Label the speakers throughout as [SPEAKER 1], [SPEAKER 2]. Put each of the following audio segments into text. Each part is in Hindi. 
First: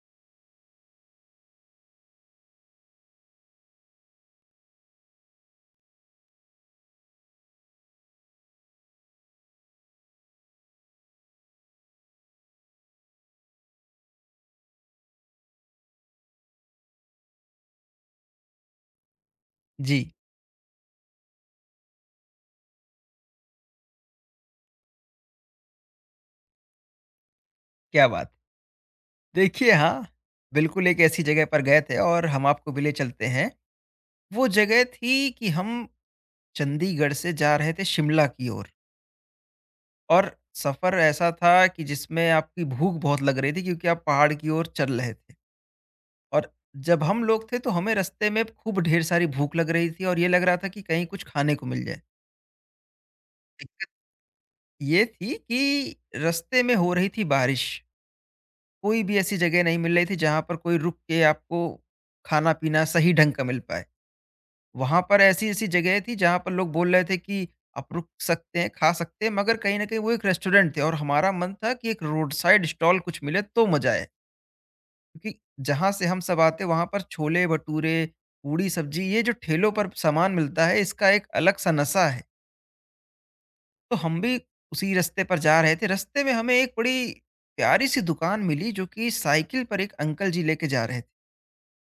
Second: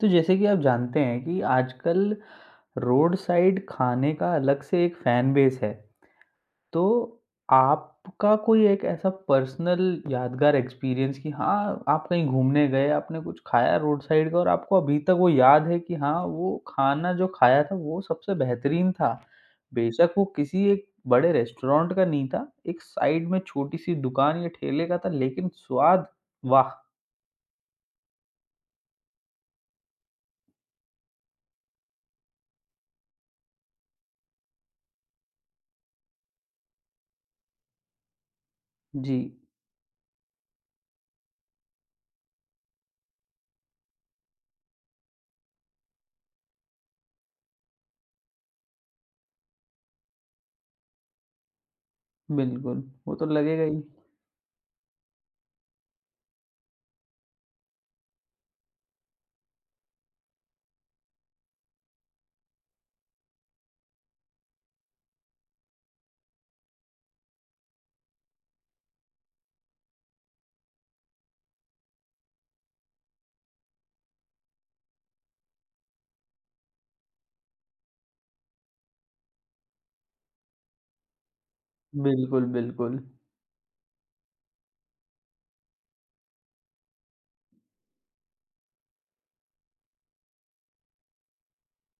[SPEAKER 1] तो जैसे कि आप जानते हैं कि आजकल रोड साइड खाने का अलग से एक फैन बेस है। तो आपका कोई एक ऐसा पर्सनल यादगार एक्सपीरियंस कि हाँ, आप कहीं घूमने गए, आपने कुछ खाया रोड साइड का और आपको अभी तक वो याद है कि हाँ, वो खाना जो खाया था वो सबसे बेहतरीन था।
[SPEAKER 2] जी,
[SPEAKER 1] बेशक वो किसी एक बड़े रेस्टोरेंट का नहीं था, एक साइड में छोटी-सी दुकान या ठेले का था लेकिन स्वाद वाह!
[SPEAKER 2] क्या बात! देखिए हाँ, बिल्कुल एक ऐसी जगह पर गए थे और हम आपको भी ले चलते हैं। वो जगह थी कि हम चंडीगढ़ से जा रहे थे शिमला की ओर।
[SPEAKER 1] जी,
[SPEAKER 2] और सफ़र ऐसा था कि जिसमें आपकी भूख बहुत लग रही थी क्योंकि आप पहाड़ की ओर चल रहे थे। और जब हम लोग थे तो हमें रास्ते में खूब ढेर सारी भूख लग रही थी और ये लग रहा था कि कहीं कुछ खाने को मिल जाए।
[SPEAKER 1] बिल्कुल, वो तो लगेगा ही।
[SPEAKER 2] दिक्कत ये थी कि रास्ते में हो रही थी बारिश। कोई भी ऐसी जगह नहीं मिल रही थी जहाँ पर कोई रुक के आपको खाना-पीना सही ढंग का मिल पाए। वहाँ पर ऐसी-ऐसी जगह थी जहाँ पर लोग बोल रहे थे कि आप रुक सकते हैं, खा सकते हैं, मगर कहीं न कहीं वो एक रेस्टोरेंट थे और हमारा मन था कि एक रोड साइड स्टॉल कुछ मिले तो मज़ा आए। क्योंकि जहाँ से हम सब आते, वहाँ पर छोले-भटूरे, पूड़ी-सब्जी, ये जो ठेलों पर सामान मिलता है, इसका एक अलग-सा नशा है।
[SPEAKER 1] बिल्कुल, बिल्कुल।
[SPEAKER 2] तो हम भी उसी रास्ते पर जा रहे थे। रास्ते में हमें एक बड़ी प्यारी-सी दुकान मिली, जो कि साइकिल पर एक अंकल जी लेके जा रहे थे।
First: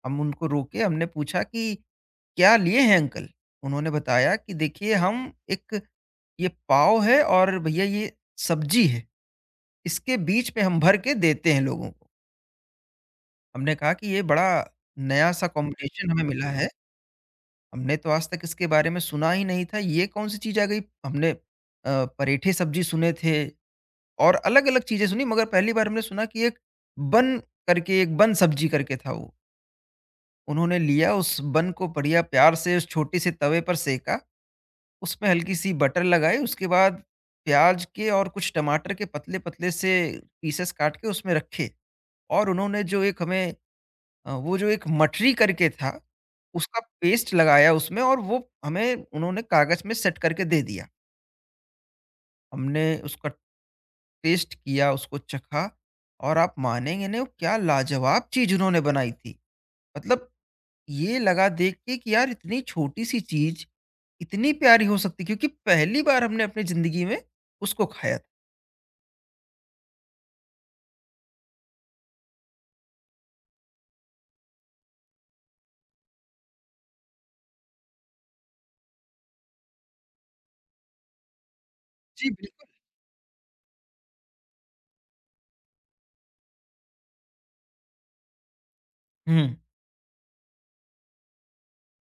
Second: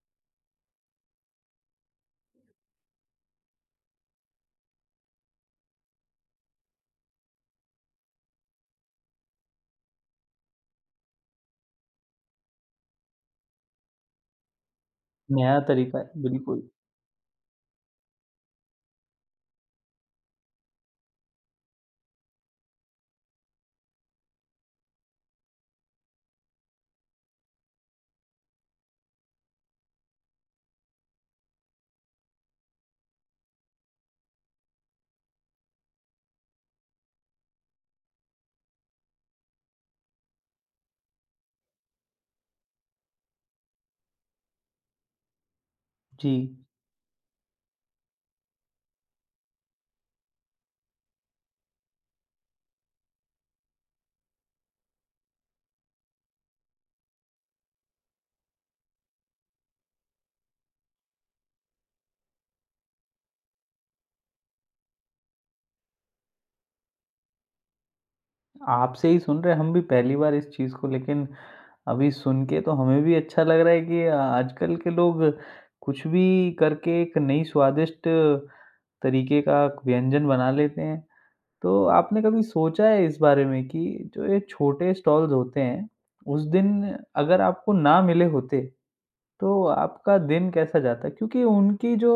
[SPEAKER 2] हम उनको रोके, हमने पूछा कि क्या लिए हैं अंकल? उन्होंने बताया कि देखिए, हम एक ये पाव है और भैया ये सब्जी है, इसके बीच में हम भर के देते हैं लोगों को। हमने कहा कि ये बड़ा नया-सा
[SPEAKER 1] नया तरीका
[SPEAKER 2] कॉम्बिनेशन
[SPEAKER 1] है,
[SPEAKER 2] हमें मिला
[SPEAKER 1] बिल्कुल।
[SPEAKER 2] है, हमने तो आज तक इसके बारे में सुना ही नहीं था, ये कौन-सी चीज़ आ गई? हमने परेठे सब्जी सुने थे और अलग-अलग चीज़ें सुनी, मगर पहली बार हमने सुना कि एक बन करके, एक बन सब्जी करके था वो। उन्होंने लिया उस बन को, बढ़िया प्यार से उस छोटे से तवे पर सेंका, उसमें हल्की-सी बटर लगाई, उसके बाद प्याज़ के और कुछ टमाटर के पतले-पतले से पीसेस काट के उसमें रखे और उन्होंने जो एक हमें, वो जो एक मठरी करके था,
[SPEAKER 1] जी,
[SPEAKER 2] उसका पेस्ट लगाया उसमें और वो हमें उन्होंने कागज़ में सेट करके दे दिया। हमने उसका टेस्ट किया, उसको चखा और आप मानेंगे नहीं, वो क्या लाजवाब चीज़ उन्होंने बनाई थी। मतलब ये लगा देख के कि यार, इतनी छोटी-सी चीज़ इतनी प्यारी हो सकती, क्योंकि पहली बार हमने अपनी ज़िंदगी में उसको खाया था।
[SPEAKER 1] आपसे ही सुन रहे हैं हम भी पहली बार इस चीज़ को लेकिन अभी सुन के तो हमें भी अच्छा लग रहा है कि आजकल के लोग कुछ भी करके एक नई स्वादिष्ट तरीके का व्यंजन बना लेते हैं। तो आपने
[SPEAKER 2] जी,
[SPEAKER 1] कभी
[SPEAKER 2] बिल्कुल।
[SPEAKER 1] सोचा है इस बारे में कि जो ये छोटे स्टॉल्स होते हैं, उस दिन अगर आपको ना मिले होते,
[SPEAKER 2] हुँ,
[SPEAKER 1] तो आपका दिन कैसा जाता? क्योंकि उनकी जो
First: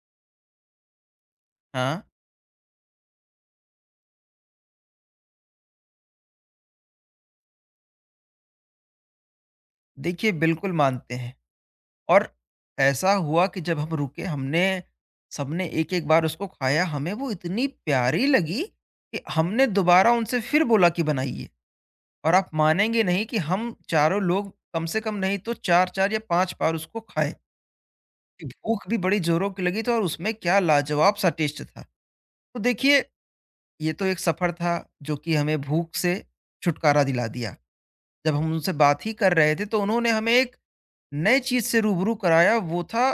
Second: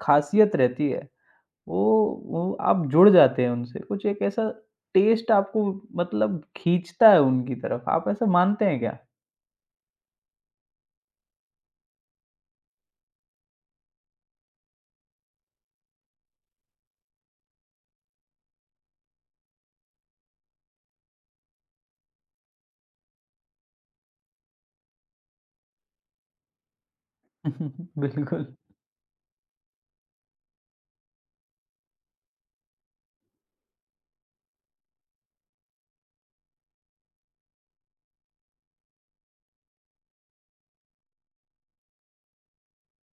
[SPEAKER 1] खासियत रहती है वो
[SPEAKER 2] हाँ,
[SPEAKER 1] वो आप जुड़ जाते हैं उनसे, कुछ एक ऐसा टेस्ट आपको मतलब खींचता है उनकी तरफ, आप ऐसा मानते हैं क्या?
[SPEAKER 2] देखिए बिल्कुल मानते हैं। और ऐसा हुआ कि जब हम रुके, हमने, सबने एक-एक बार उसको खाया, हमें वो इतनी प्यारी लगी कि हमने दोबारा उनसे फिर बोला कि बनाइए। और आप मानेंगे नहीं कि हम चारों लोग कम से कम नहीं तो 4-4 या 5 बार उसको खाए।
[SPEAKER 1] बिल्कुल,
[SPEAKER 2] भूख भी बड़ी ज़ोरों की लगी थी और उसमें क्या लाजवाब-सा टेस्ट था। तो देखिए, ये तो एक सफर था जो कि हमें भूख से छुटकारा दिला दिया। जब हम उनसे बात ही कर रहे थे, तो उन्होंने हमें एक नए चीज़ से रूबरू कराया। वो था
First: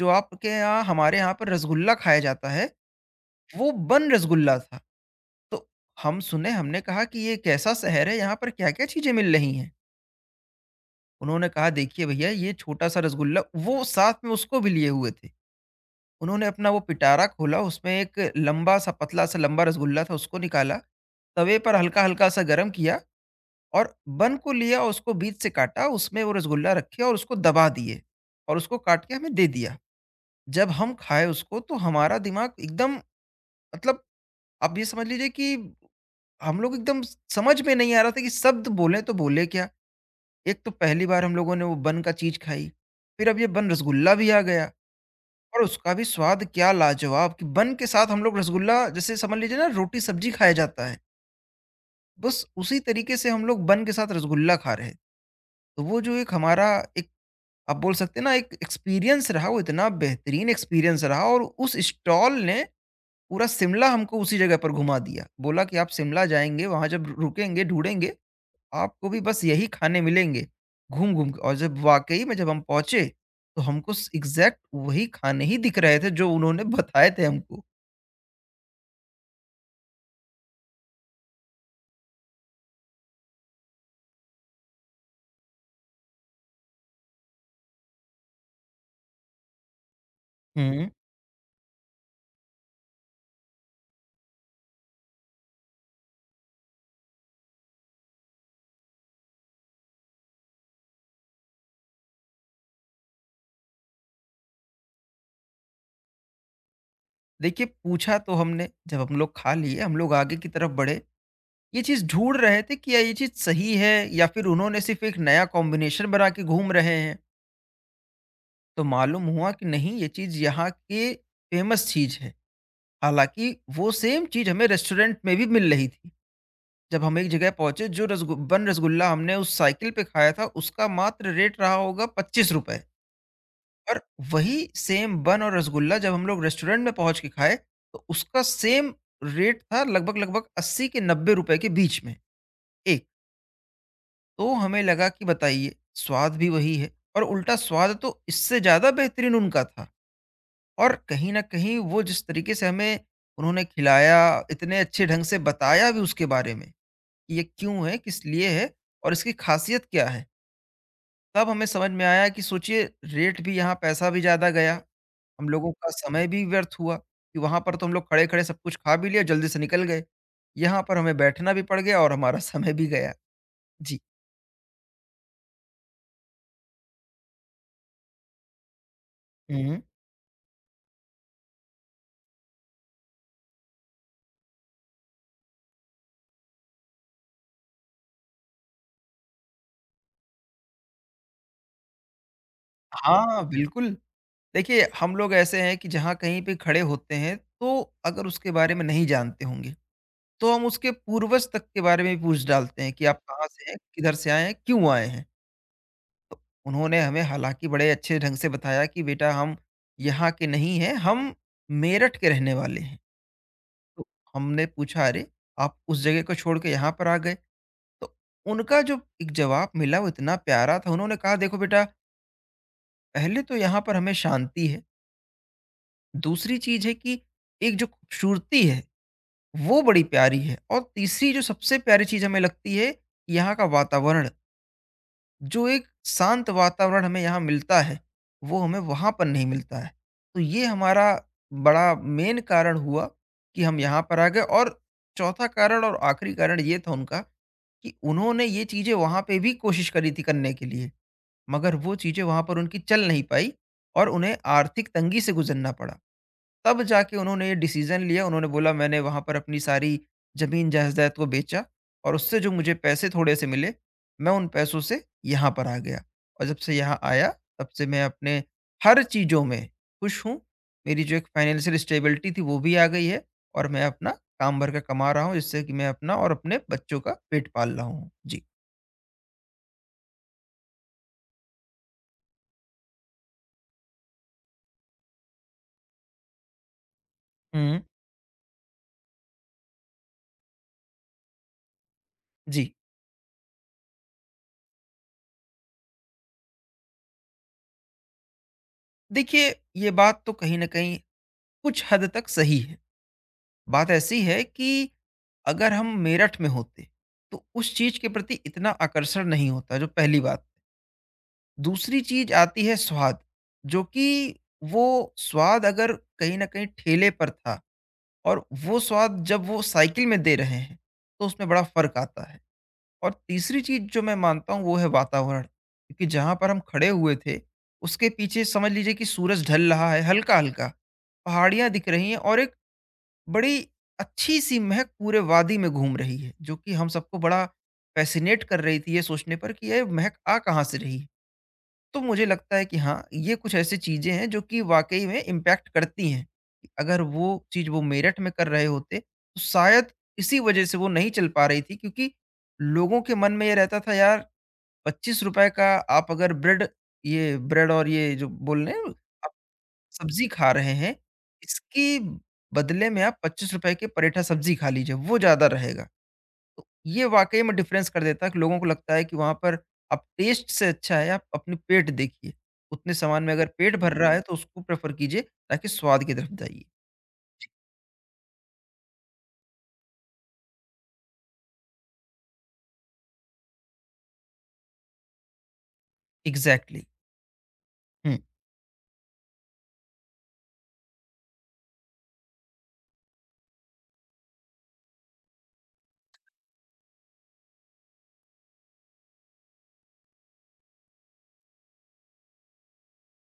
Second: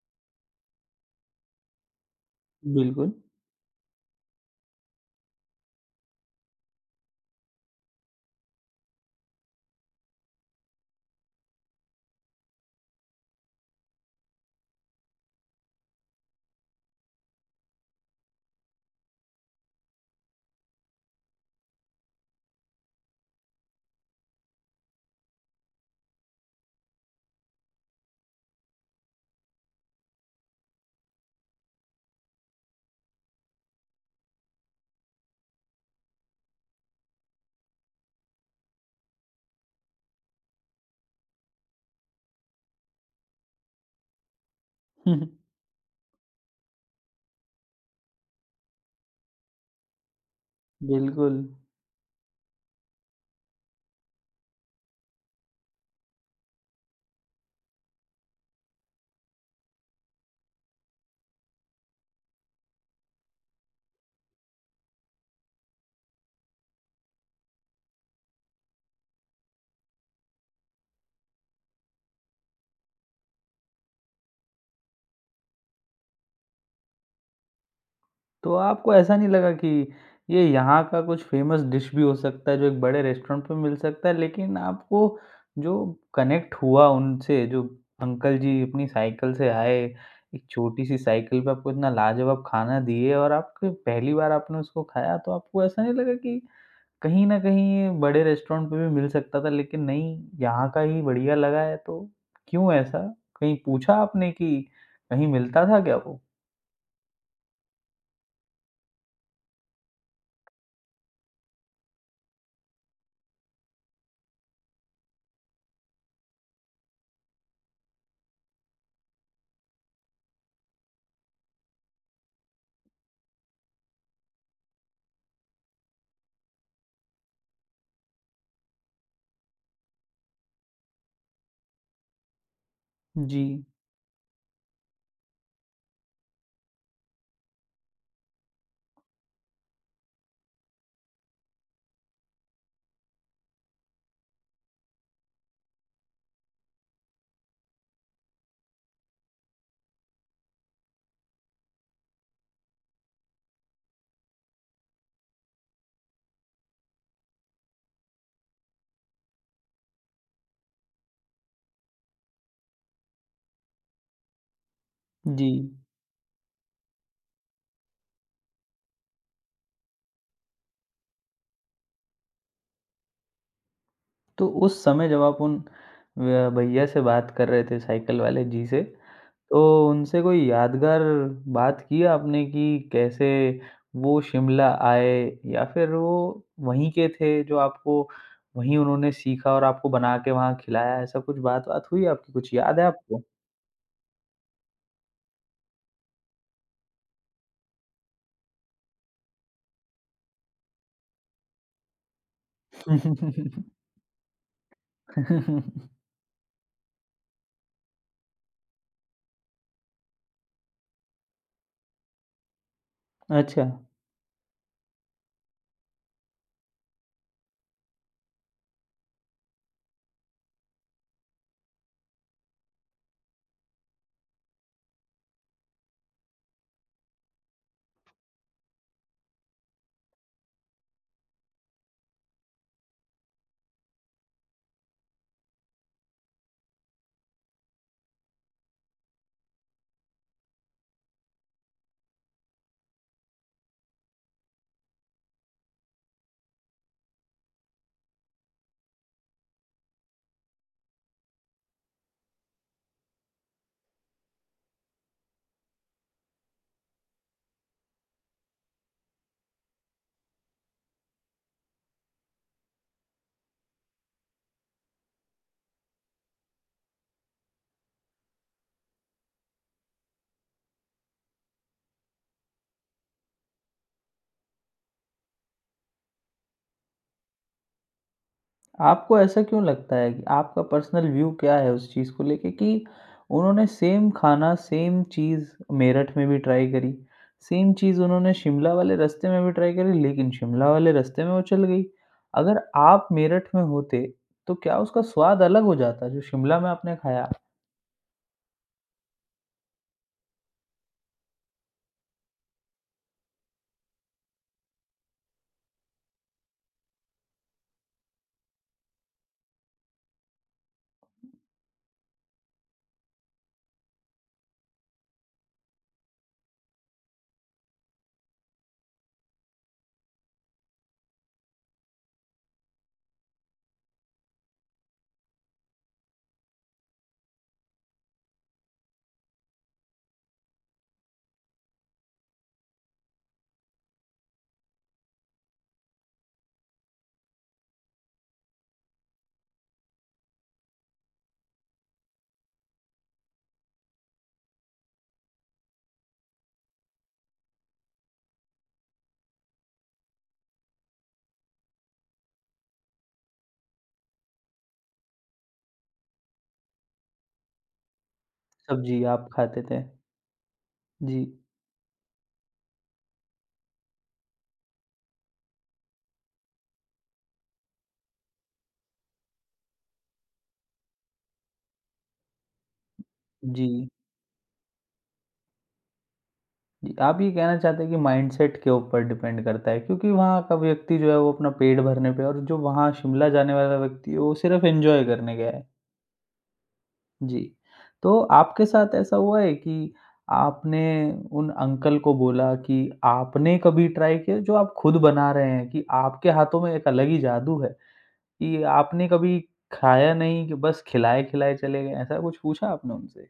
[SPEAKER 2] जो आपके यहाँ, हमारे यहाँ पर रसगुल्ला खाया जाता है,
[SPEAKER 1] बिल्कुल,
[SPEAKER 2] वो बन रसगुल्ला था। तो हम सुने, हमने कहा कि ये कैसा शहर है, यहाँ पर क्या-क्या चीज़ें मिल रही हैं? उन्होंने कहा देखिए भैया, ये छोटा-सा रसगुल्ला वो साथ में उसको भी लिए हुए थे। उन्होंने अपना वो पिटारा खोला, उसमें एक लंबा-सा पतला-सा लंबा रसगुल्ला था, उसको निकाला, तवे पर हल्का-हल्का सा गरम किया और बन को लिया, उसको बीच से काटा, उसमें वो रसगुल्ला रखे और उसको दबा दिए और उसको काट के हमें दे दिया। जब हम खाए उसको, तो हमारा दिमाग एकदम, मतलब आप ये समझ लीजिए कि हम लोग एकदम, स समझ में नहीं आ रहा था कि शब्द बोलें तो बोलें क्या? एक तो पहली बार हम लोगों ने वो बन का चीज़ खाई, फिर अब ये बन रसगुल्ला भी आ गया और उसका भी स्वाद क्या लाजवाब, कि बन के साथ हम लोग रसगुल्ला, जैसे समझ लीजिए ना रोटी-सब्जी खाया जाता है,
[SPEAKER 1] बिल्कुल।
[SPEAKER 2] बस उसी तरीके से हम लोग बन के साथ रसगुल्ला खा रहे हैं। तो वो जो एक हमारा एक, आप बोल सकते हैं ना, एक एक्सपीरियंस रहा, वो इतना बेहतरीन एक्सपीरियंस रहा। और उस स्टॉल ने पूरा शिमला हमको उसी जगह पर घुमा दिया, बोला कि आप शिमला जाएंगे, वहां जब रुकेंगे, ढूंढेंगे, आपको भी बस यही खाने मिलेंगे घूम घूम के। और जब वाकई में जब हम पहुंचे, तो हमको एग्जैक्ट वही खाने ही दिख रहे थे जो उन्होंने बताए थे हमको।
[SPEAKER 1] तो आपको ऐसा नहीं लगा कि ये यहाँ का कुछ फ़ेमस डिश भी हो सकता है, जो एक बड़े रेस्टोरेंट पे मिल सकता है, लेकिन आपको जो कनेक्ट हुआ उनसे, जो अंकल जी अपनी साइकिल से आए, एक
[SPEAKER 2] हम्म।
[SPEAKER 1] छोटी-सी साइकिल पे आपको इतना लाजवाब खाना दिए और आपके पहली बार आपने उसको खाया, तो आपको ऐसा नहीं लगा कि कहीं न कहीं ये बड़े रेस्टोरेंट पे भी मिल सकता था लेकिन नहीं, यहाँ का ही बढ़िया लगा है तो क्यों ऐसा? कहीं पूछा आपने कि कहीं मिलता था क्या वो?
[SPEAKER 2] देखिए, पूछा तो हमने। जब हम लोग खा लिए, हम लोग आगे की तरफ बढ़े, ये चीज ढूंढ रहे थे कि या ये चीज सही है या फिर उन्होंने सिर्फ एक नया कॉम्बिनेशन बना के घूम रहे हैं। तो मालूम हुआ कि नहीं, ये चीज़ यहाँ की फ़ेमस चीज़ है। हालाँकि वो सेम चीज़ हमें रेस्टोरेंट में भी मिल रही थी। जब हम एक जगह पहुँचे, जो रसगु बन रसगुल्ला हमने उस साइकिल पे खाया था, उसका मात्र रेट रहा होगा ₹25,
[SPEAKER 1] जी,
[SPEAKER 2] और वही सेम बन और रसगुल्ला जब हम लोग रेस्टोरेंट में पहुँच के खाए, तो उसका सेम रेट था लगभग-लगभग 80 के ₹90 के बीच में, एक। तो हमें लगा कि बताइए, स्वाद भी वही है और उल्टा स्वाद तो इससे ज़्यादा बेहतरीन उनका था। और कहीं न कहीं वो जिस तरीके से हमें उन्होंने खिलाया, इतने अच्छे ढंग से बताया भी उसके बारे में कि ये क्यों है, किस लिए है और इसकी ख़ासियत क्या है। तब हमें समझ में आया कि सोचिए, रेट भी यहाँ, पैसा भी ज़्यादा गया,
[SPEAKER 1] जी।
[SPEAKER 2] हम लोगों का समय भी व्यर्थ हुआ। कि वहाँ पर तो हम लोग खड़े-खड़े सब कुछ खा भी लिया, जल्दी से निकल गए। यहाँ पर हमें बैठना भी पड़ गया और हमारा समय भी गया। जी।
[SPEAKER 1] तो उस समय जब आप उन व भैया से बात कर रहे थे साइकिल वाले जी से,
[SPEAKER 2] हुँ।
[SPEAKER 1] तो उनसे कोई यादगार बात की आपने कि कैसे वो शिमला आए या फिर वो वहीं के थे जो आपको वहीं उन्होंने सीखा और आपको बना के वहाँ खिलाया, ऐसा कुछ बात-वात हुई आपकी? कुछ याद है आपको?
[SPEAKER 2] हाँ, बिल्कुल। देखिए, हम लोग ऐसे हैं कि जहाँ कहीं पे खड़े होते हैं, तो अगर उसके बारे में नहीं जानते होंगे, तो हम उसके पूर्वज तक के बारे में भी पूछ डालते हैं कि आप कहाँ से हैं, किधर से आए हैं, क्यों आए हैं?
[SPEAKER 1] अच्छा,
[SPEAKER 2] तो उन्होंने हमें हालाँकि बड़े अच्छे ढंग से बताया कि बेटा, हम यहाँ के नहीं हैं, हम मेरठ के रहने वाले हैं। तो हमने पूछा अरे! आप उस जगह को छोड़ के यहाँ पर आ गए। तो उनका जो एक जवाब मिला, वो इतना प्यारा था। उन्होंने कहा देखो बेटा, पहले तो यहाँ पर हमें शांति है, दूसरी चीज़ है कि एक जो खूबसूरती है, वो बड़ी प्यारी है, और तीसरी जो सबसे प्यारी चीज़ हमें लगती है, यहाँ का वातावरण। जो एक शांत वातावरण हमें यहाँ मिलता है, वो हमें वहाँ पर नहीं मिलता है। तो ये हमारा बड़ा मेन कारण हुआ कि हम यहाँ पर आ गए। और चौथा कारण और आखिरी कारण ये था उनका, कि उन्होंने ये चीज़ें वहाँ पे भी कोशिश करी थी करने के लिए, मगर वो चीज़ें वहाँ पर उनकी चल नहीं पाई और उन्हें आर्थिक तंगी से गुज़रना पड़ा। तब जाके उन्होंने ये डिसीज़न लिया। उन्होंने बोला, मैंने वहाँ पर अपनी सारी ज़मीन जायदाद को बेचा और उससे जो मुझे पैसे थोड़े-से मिले, मैं उन पैसों से यहाँ पर आ गया। और जब से यहाँ आया, तब से मैं अपने हर चीज़ों में खुश हूँ। मेरी जो एक फाइनेंशियल स्टेबिलिटी थी, वो भी आ गई है और मैं अपना काम भर के कमा रहा हूँ, जिससे कि मैं अपना और अपने बच्चों का पेट पाल रहा हूँ। जी।
[SPEAKER 1] आपको ऐसा क्यों लगता है कि आपका पर्सनल व्यू क्या है उस चीज़ को लेके कि उन्होंने सेम खाना, सेम चीज़ मेरठ में भी ट्राई करी, सेम
[SPEAKER 2] हुँ।
[SPEAKER 1] चीज़ उन्होंने शिमला वाले रास्ते में भी ट्राई करी लेकिन शिमला वाले रास्ते में वो चल गई। अगर
[SPEAKER 2] जी।
[SPEAKER 1] आप मेरठ में होते, तो क्या उसका स्वाद अलग हो जाता जो शिमला में आपने खाया,
[SPEAKER 2] देखिए, ये बात तो कहीं न कहीं कुछ हद तक सही है। बात ऐसी है कि अगर हम मेरठ में होते तो उस चीज के प्रति इतना आकर्षण नहीं होता, जो पहली बात। दूसरी चीज आती है स्वाद, जो कि वो स्वाद अगर कहीं ना कहीं ठेले पर था और वो स्वाद जब वो साइकिल में दे रहे हैं, तो उसमें बड़ा फर्क आता है। और तीसरी चीज जो मैं मानता हूँ, वो है वातावरण, क्योंकि जहाँ पर हम खड़े हुए थे, उसके पीछे समझ लीजिए कि सूरज ढल रहा है हल्का हल्का, पहाड़ियाँ दिख रही हैं और एक बड़ी अच्छी सी महक पूरे वादी में घूम रही है, जो कि हम सबको बड़ा फैसिनेट कर रही थी, ये सोचने पर कि ये महक आ कहाँ से रही है। तो मुझे लगता है कि हाँ, ये कुछ ऐसी चीजें हैं जो कि वाकई में इम्पैक्ट करती हैं, कि अगर वो चीज वो मेरठ में कर रहे होते, तो शायद इसी वजह से वो नहीं चल पा रही थी, क्योंकि लोगों के मन में ये रहता था, यार ₹25 का आप अगर ब्रेड, ये ब्रेड और ये जो बोल रहे हैं,
[SPEAKER 1] सब्जी आप खाते थे?
[SPEAKER 2] सब्ज़ी खा रहे हैं,
[SPEAKER 1] जी,
[SPEAKER 2] इसके बदले में आप ₹25 के पराठा सब्ज़ी खा लीजिए, वो ज़्यादा रहेगा। ये वाक़ई में डिफ़रेंस कर देता है, कि लोगों को लगता है कि वहाँ पर आप टेस्ट से अच्छा है आप अपने पेट देखिए। उतने सामान में अगर
[SPEAKER 1] जी।
[SPEAKER 2] पेट भर रहा हुँ। है तो उसको प्रेफ़र कीजिए, ताकि स्वाद की तरफ जाइए।
[SPEAKER 1] जी, आप ये कहना चाहते हैं कि माइंडसेट के ऊपर डिपेंड करता है क्योंकि वहाँ का व्यक्ति जो है वो अपना पेट भरने पे और जो वहाँ शिमला जाने वाला व्यक्ति है वो सिर्फ़ एन्जॉय करने गया है।
[SPEAKER 2] एग्ज़ैक्टली।
[SPEAKER 1] जी,
[SPEAKER 2] हुँ।
[SPEAKER 1] तो आपके साथ ऐसा हुआ है कि आपने उन अंकल को बोला कि आपने कभी ट्राई किया जो आप खुद बना रहे हैं कि आपके हाथों में एक अलग ही जादू है कि आपने कभी खाया नहीं कि बस खिलाए-खिलाए चले गए, ऐसा कुछ पूछा आपने उनसे?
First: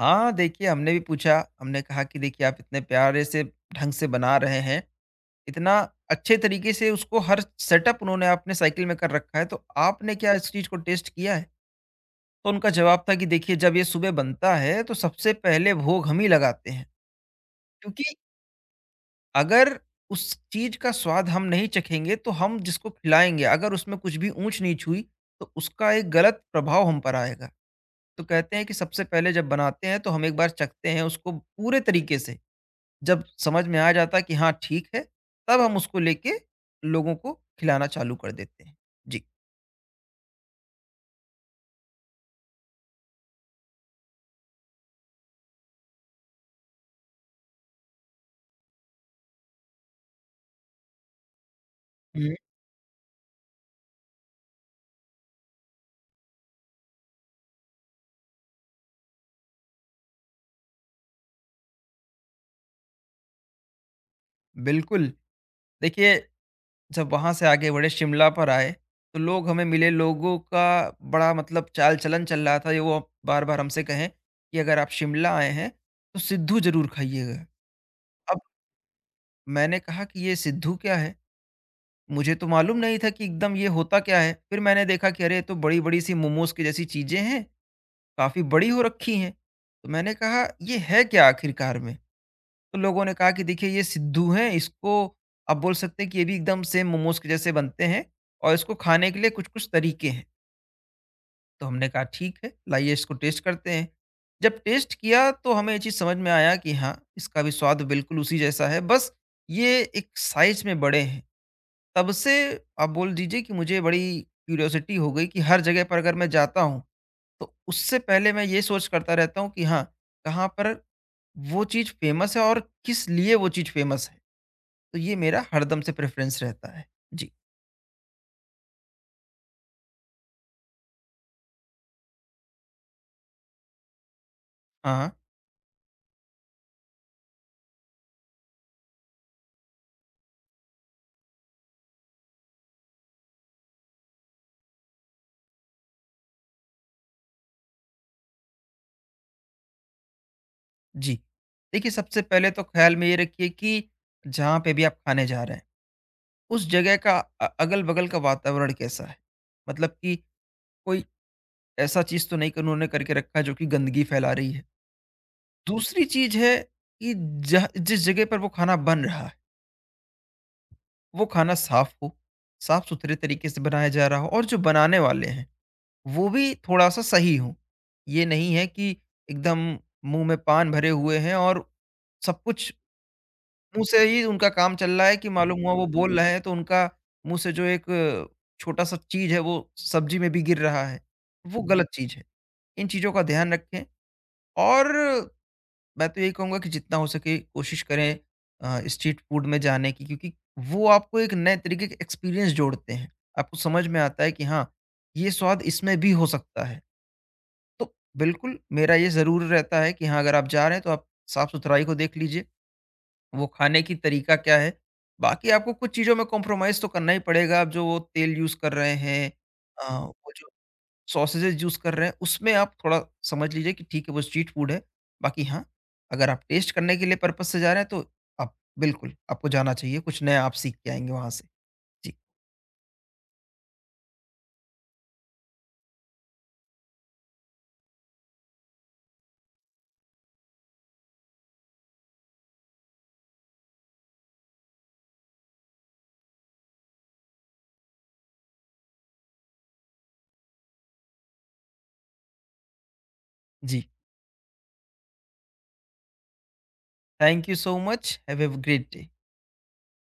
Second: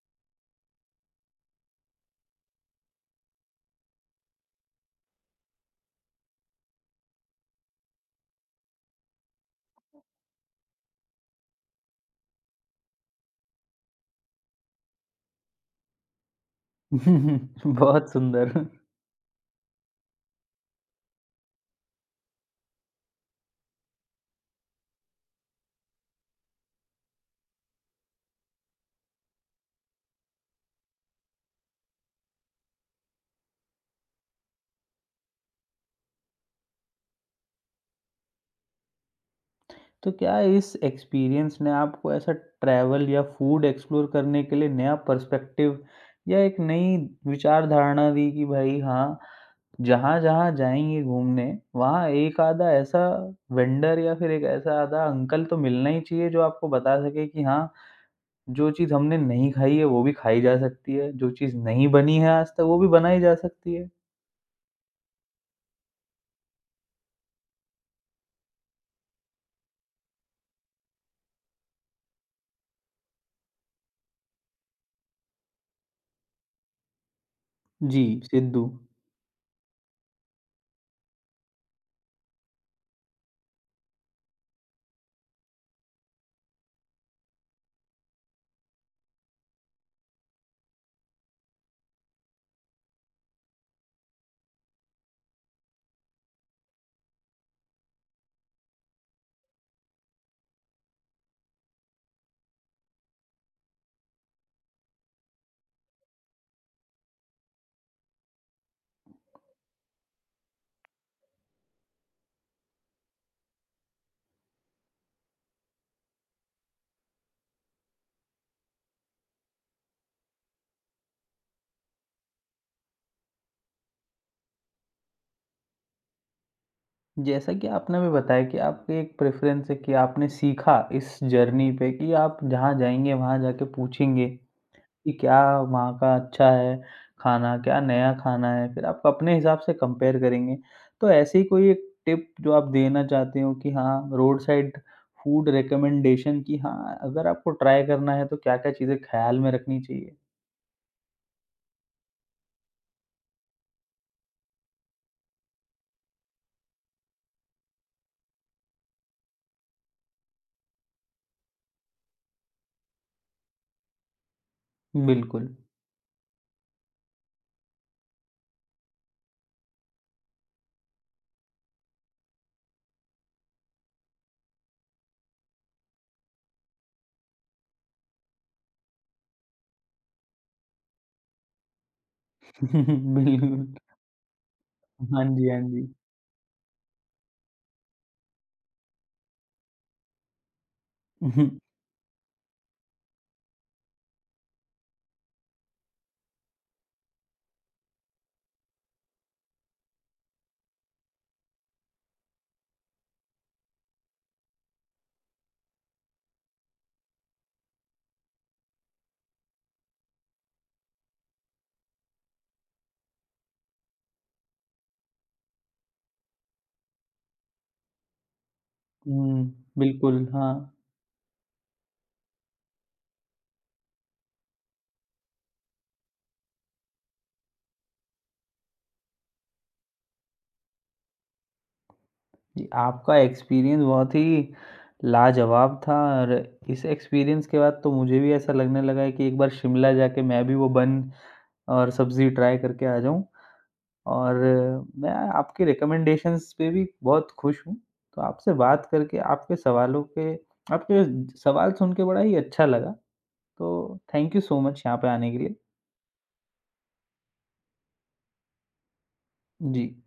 [SPEAKER 2] हाँ, देखिए, हमने भी पूछा, हमने कहा कि देखिए, आप इतने प्यारे से ढंग से बना रहे हैं, इतना अच्छे तरीके से उसको, हर सेटअप उन्होंने अपने साइकिल में कर रखा है, तो आपने क्या इस चीज़ को टेस्ट किया है? तो उनका जवाब था कि देखिए जब ये सुबह बनता है तो सबसे पहले भोग हम ही लगाते हैं।
[SPEAKER 1] बहुत
[SPEAKER 2] क्योंकि
[SPEAKER 1] सुंदर।
[SPEAKER 2] अगर उस चीज का स्वाद हम नहीं चखेंगे तो हम जिसको खिलाएंगे अगर उसमें कुछ भी ऊंच नीच हुई तो उसका एक गलत प्रभाव हम पर आएगा। तो कहते हैं कि सबसे पहले जब बनाते हैं तो हम एक बार चखते हैं उसको पूरे तरीके से। जब समझ में आ जाता है कि हाँ ठीक है तब हम उसको लेके लोगों को खिलाना चालू कर देते हैं। जी।
[SPEAKER 1] तो क्या इस एक्सपीरियंस ने आपको ऐसा ट्रैवल या फूड एक्सप्लोर करने के लिए नया पर्सपेक्टिव या एक नई विचारधारणा दी कि भाई हाँ, जहाँ-जहाँ जाएँगे घूमने, वहाँ
[SPEAKER 2] हम्म,
[SPEAKER 1] एक आधा ऐसा वेंडर या फिर एक ऐसा आधा अंकल तो मिलना ही चाहिए जो आपको बता सके कि हाँ, जो चीज़ हमने नहीं खाई है वो भी खाई जा सकती है, जो चीज़ नहीं बनी है आज तक वो भी बनाई जा सकती है?
[SPEAKER 2] बिल्कुल। देखिए, जब वहाँ से आगे बढ़े शिमला पर आए, तो लोग हमें मिले, लोगों का बड़ा मतलब चाल-चलन चल रहा था, ये वो बार-बार हमसे कहें कि अगर आप शिमला आए हैं, तो सिद्धू ज़रूर खाइएगा।
[SPEAKER 1] जी,
[SPEAKER 2] अब
[SPEAKER 1] सिद्धू।
[SPEAKER 2] मैंने कहा कि ये सिद्धू क्या है? मुझे तो मालूम नहीं था कि एकदम ये होता क्या है? फिर मैंने देखा कि अरे, ये तो बड़ी-बड़ी सी मोमोज़ की जैसी चीज़ें हैं, काफ़ी बड़ी हो रखी हैं। तो मैंने कहा, "ये है क्या आखिरकार में?" तो लोगों ने कहा कि देखिए ये सिद्धू हैं, इसको आप बोल सकते हैं कि ये भी एकदम सेम मोमोज के जैसे बनते हैं और इसको खाने के लिए कुछ कुछ तरीके हैं। तो हमने कहा ठीक है लाइए इसको टेस्ट करते हैं। जब टेस्ट किया तो हमें ये चीज़ समझ में आया कि हाँ इसका भी स्वाद बिल्कुल उसी जैसा है, बस ये एक साइज में बड़े हैं। तब से आप बोल दीजिए कि मुझे बड़ी क्यूरियोसिटी हो गई कि हर जगह पर अगर मैं जाता हूँ तो उससे पहले मैं ये सोच करता रहता हूँ कि हाँ कहाँ पर वो चीज़ फेमस है और किस लिए वो चीज़ फेमस है। तो ये मेरा हरदम से प्रेफ़रेंस रहता है। जी।
[SPEAKER 1] जैसा कि आपने अभी बताया कि आपकी एक प्रेफ़रेंस है कि आपने सीखा इस जर्नी पे कि आप जहाँ जाएँगे वहाँ जाके पूछेंगे कि
[SPEAKER 2] हाँ, हाँ।
[SPEAKER 1] क्या वहाँ का अच्छा है खाना, क्या नया खाना है? फिर आप अपने हिसाब से कंपेयर करेंगे। तो ऐसे ही कोई एक टिप जो आप देना चाहते हो कि हाँ, रोड साइड फूड रिकमेंडेशन कि हाँ, अगर आपको ट्राई करना है तो क्या-क्या चीज़ें ख़्याल में रखनी चाहिए?
[SPEAKER 2] जी। देखिए, सबसे पहले तो ख़्याल में ये रखिए कि जहाँ पे भी आप खाने जा रहे हैं, उस जगह का अगल-बगल का वातावरण कैसा है? मतलब कि कोई ऐसा चीज़ तो नहीं क उन्होंने करके रखा है जो कि गंदगी फैला रही है।
[SPEAKER 1] बिल्कुल।
[SPEAKER 2] दूसरी चीज़ है कि जहाँ जिस जगह पर वो खाना बन रहा है, वो खाना साफ़ हो, साफ़-सुथरे तरीके से बनाया जा रहा हो और जो बनाने वाले हैं वो भी थोड़ा-सा सही हो। ये नहीं है कि एकदम मुँह में पान भरे हुए हैं और सब कुछ
[SPEAKER 1] बिल्कुल।
[SPEAKER 2] मुँह से ही उनका काम चल रहा है
[SPEAKER 1] हाँ
[SPEAKER 2] कि
[SPEAKER 1] जी,
[SPEAKER 2] मालूम
[SPEAKER 1] हाँ
[SPEAKER 2] हुआ वो
[SPEAKER 1] जी।
[SPEAKER 2] बोल रहे हैं तो उनका मुँह से जो एक छोटा-सा चीज़ है वो सब्ज़ी में भी गिर रहा है। वो गलत चीज़ है। इन चीज़ों का ध्यान रखें और मैं तो यही कहूँगा कि जितना हो सके कोशिश करें स्ट्रीट फूड में जाने की, क्योंकि वो आपको एक नए तरीके के एक्सपीरियंस जोड़ते हैं। आपको समझ में आता है कि हाँ, ये स्वाद इसमें भी हो सकता है। तो बिल्कुल, मेरा ये ज़रूर रहता है कि हाँ, अगर आप जा रहे हैं तो आप साफ-सुथराई को देख लीजिए, वो खाने की तरीका क्या है। बाकी आपको कुछ चीज़ों में कॉम्प्रोमाइज़ तो करना ही पड़ेगा, आप जो वो तेल यूज़ कर रहे हैं,
[SPEAKER 1] हुँ, बिल्कुल,
[SPEAKER 2] वो जो
[SPEAKER 1] हाँ।
[SPEAKER 2] सॉसेजेज़ यूज़ कर रहे हैं, उसमें आप थोड़ा समझ लीजिए कि ठीक है, वो स्ट्रीट फूड है। बाकी हाँ, अगर आप टेस्ट करने के लिए पर्पज़ से जा रहे हैं तो आप बिल्कुल, आपको जाना चाहिए, कुछ नया आप सीख के आएँगे वहाँ से। जी,
[SPEAKER 1] जी, आपका एक्सपीरियंस बहुत ही लाजवाब था और इस एक्सपीरियंस के बाद तो मुझे भी ऐसा लगने लगा है कि एक बार शिमला जाके मैं भी वो बन और सब्ज़ी ट्राई करके आ जाऊँ। और मैं आपके रिकमेंडेशंस पे भी बहुत खुश हूँ। तो आपसे बात करके आपके सवालों के आपके सवाल सुन के बड़ा ही अच्छा लगा।
[SPEAKER 2] जी।
[SPEAKER 1] तो थैंक यू सो मच यहाँ पे आने के लिए।
[SPEAKER 2] Thank you so much, have a great day.
[SPEAKER 1] Ji.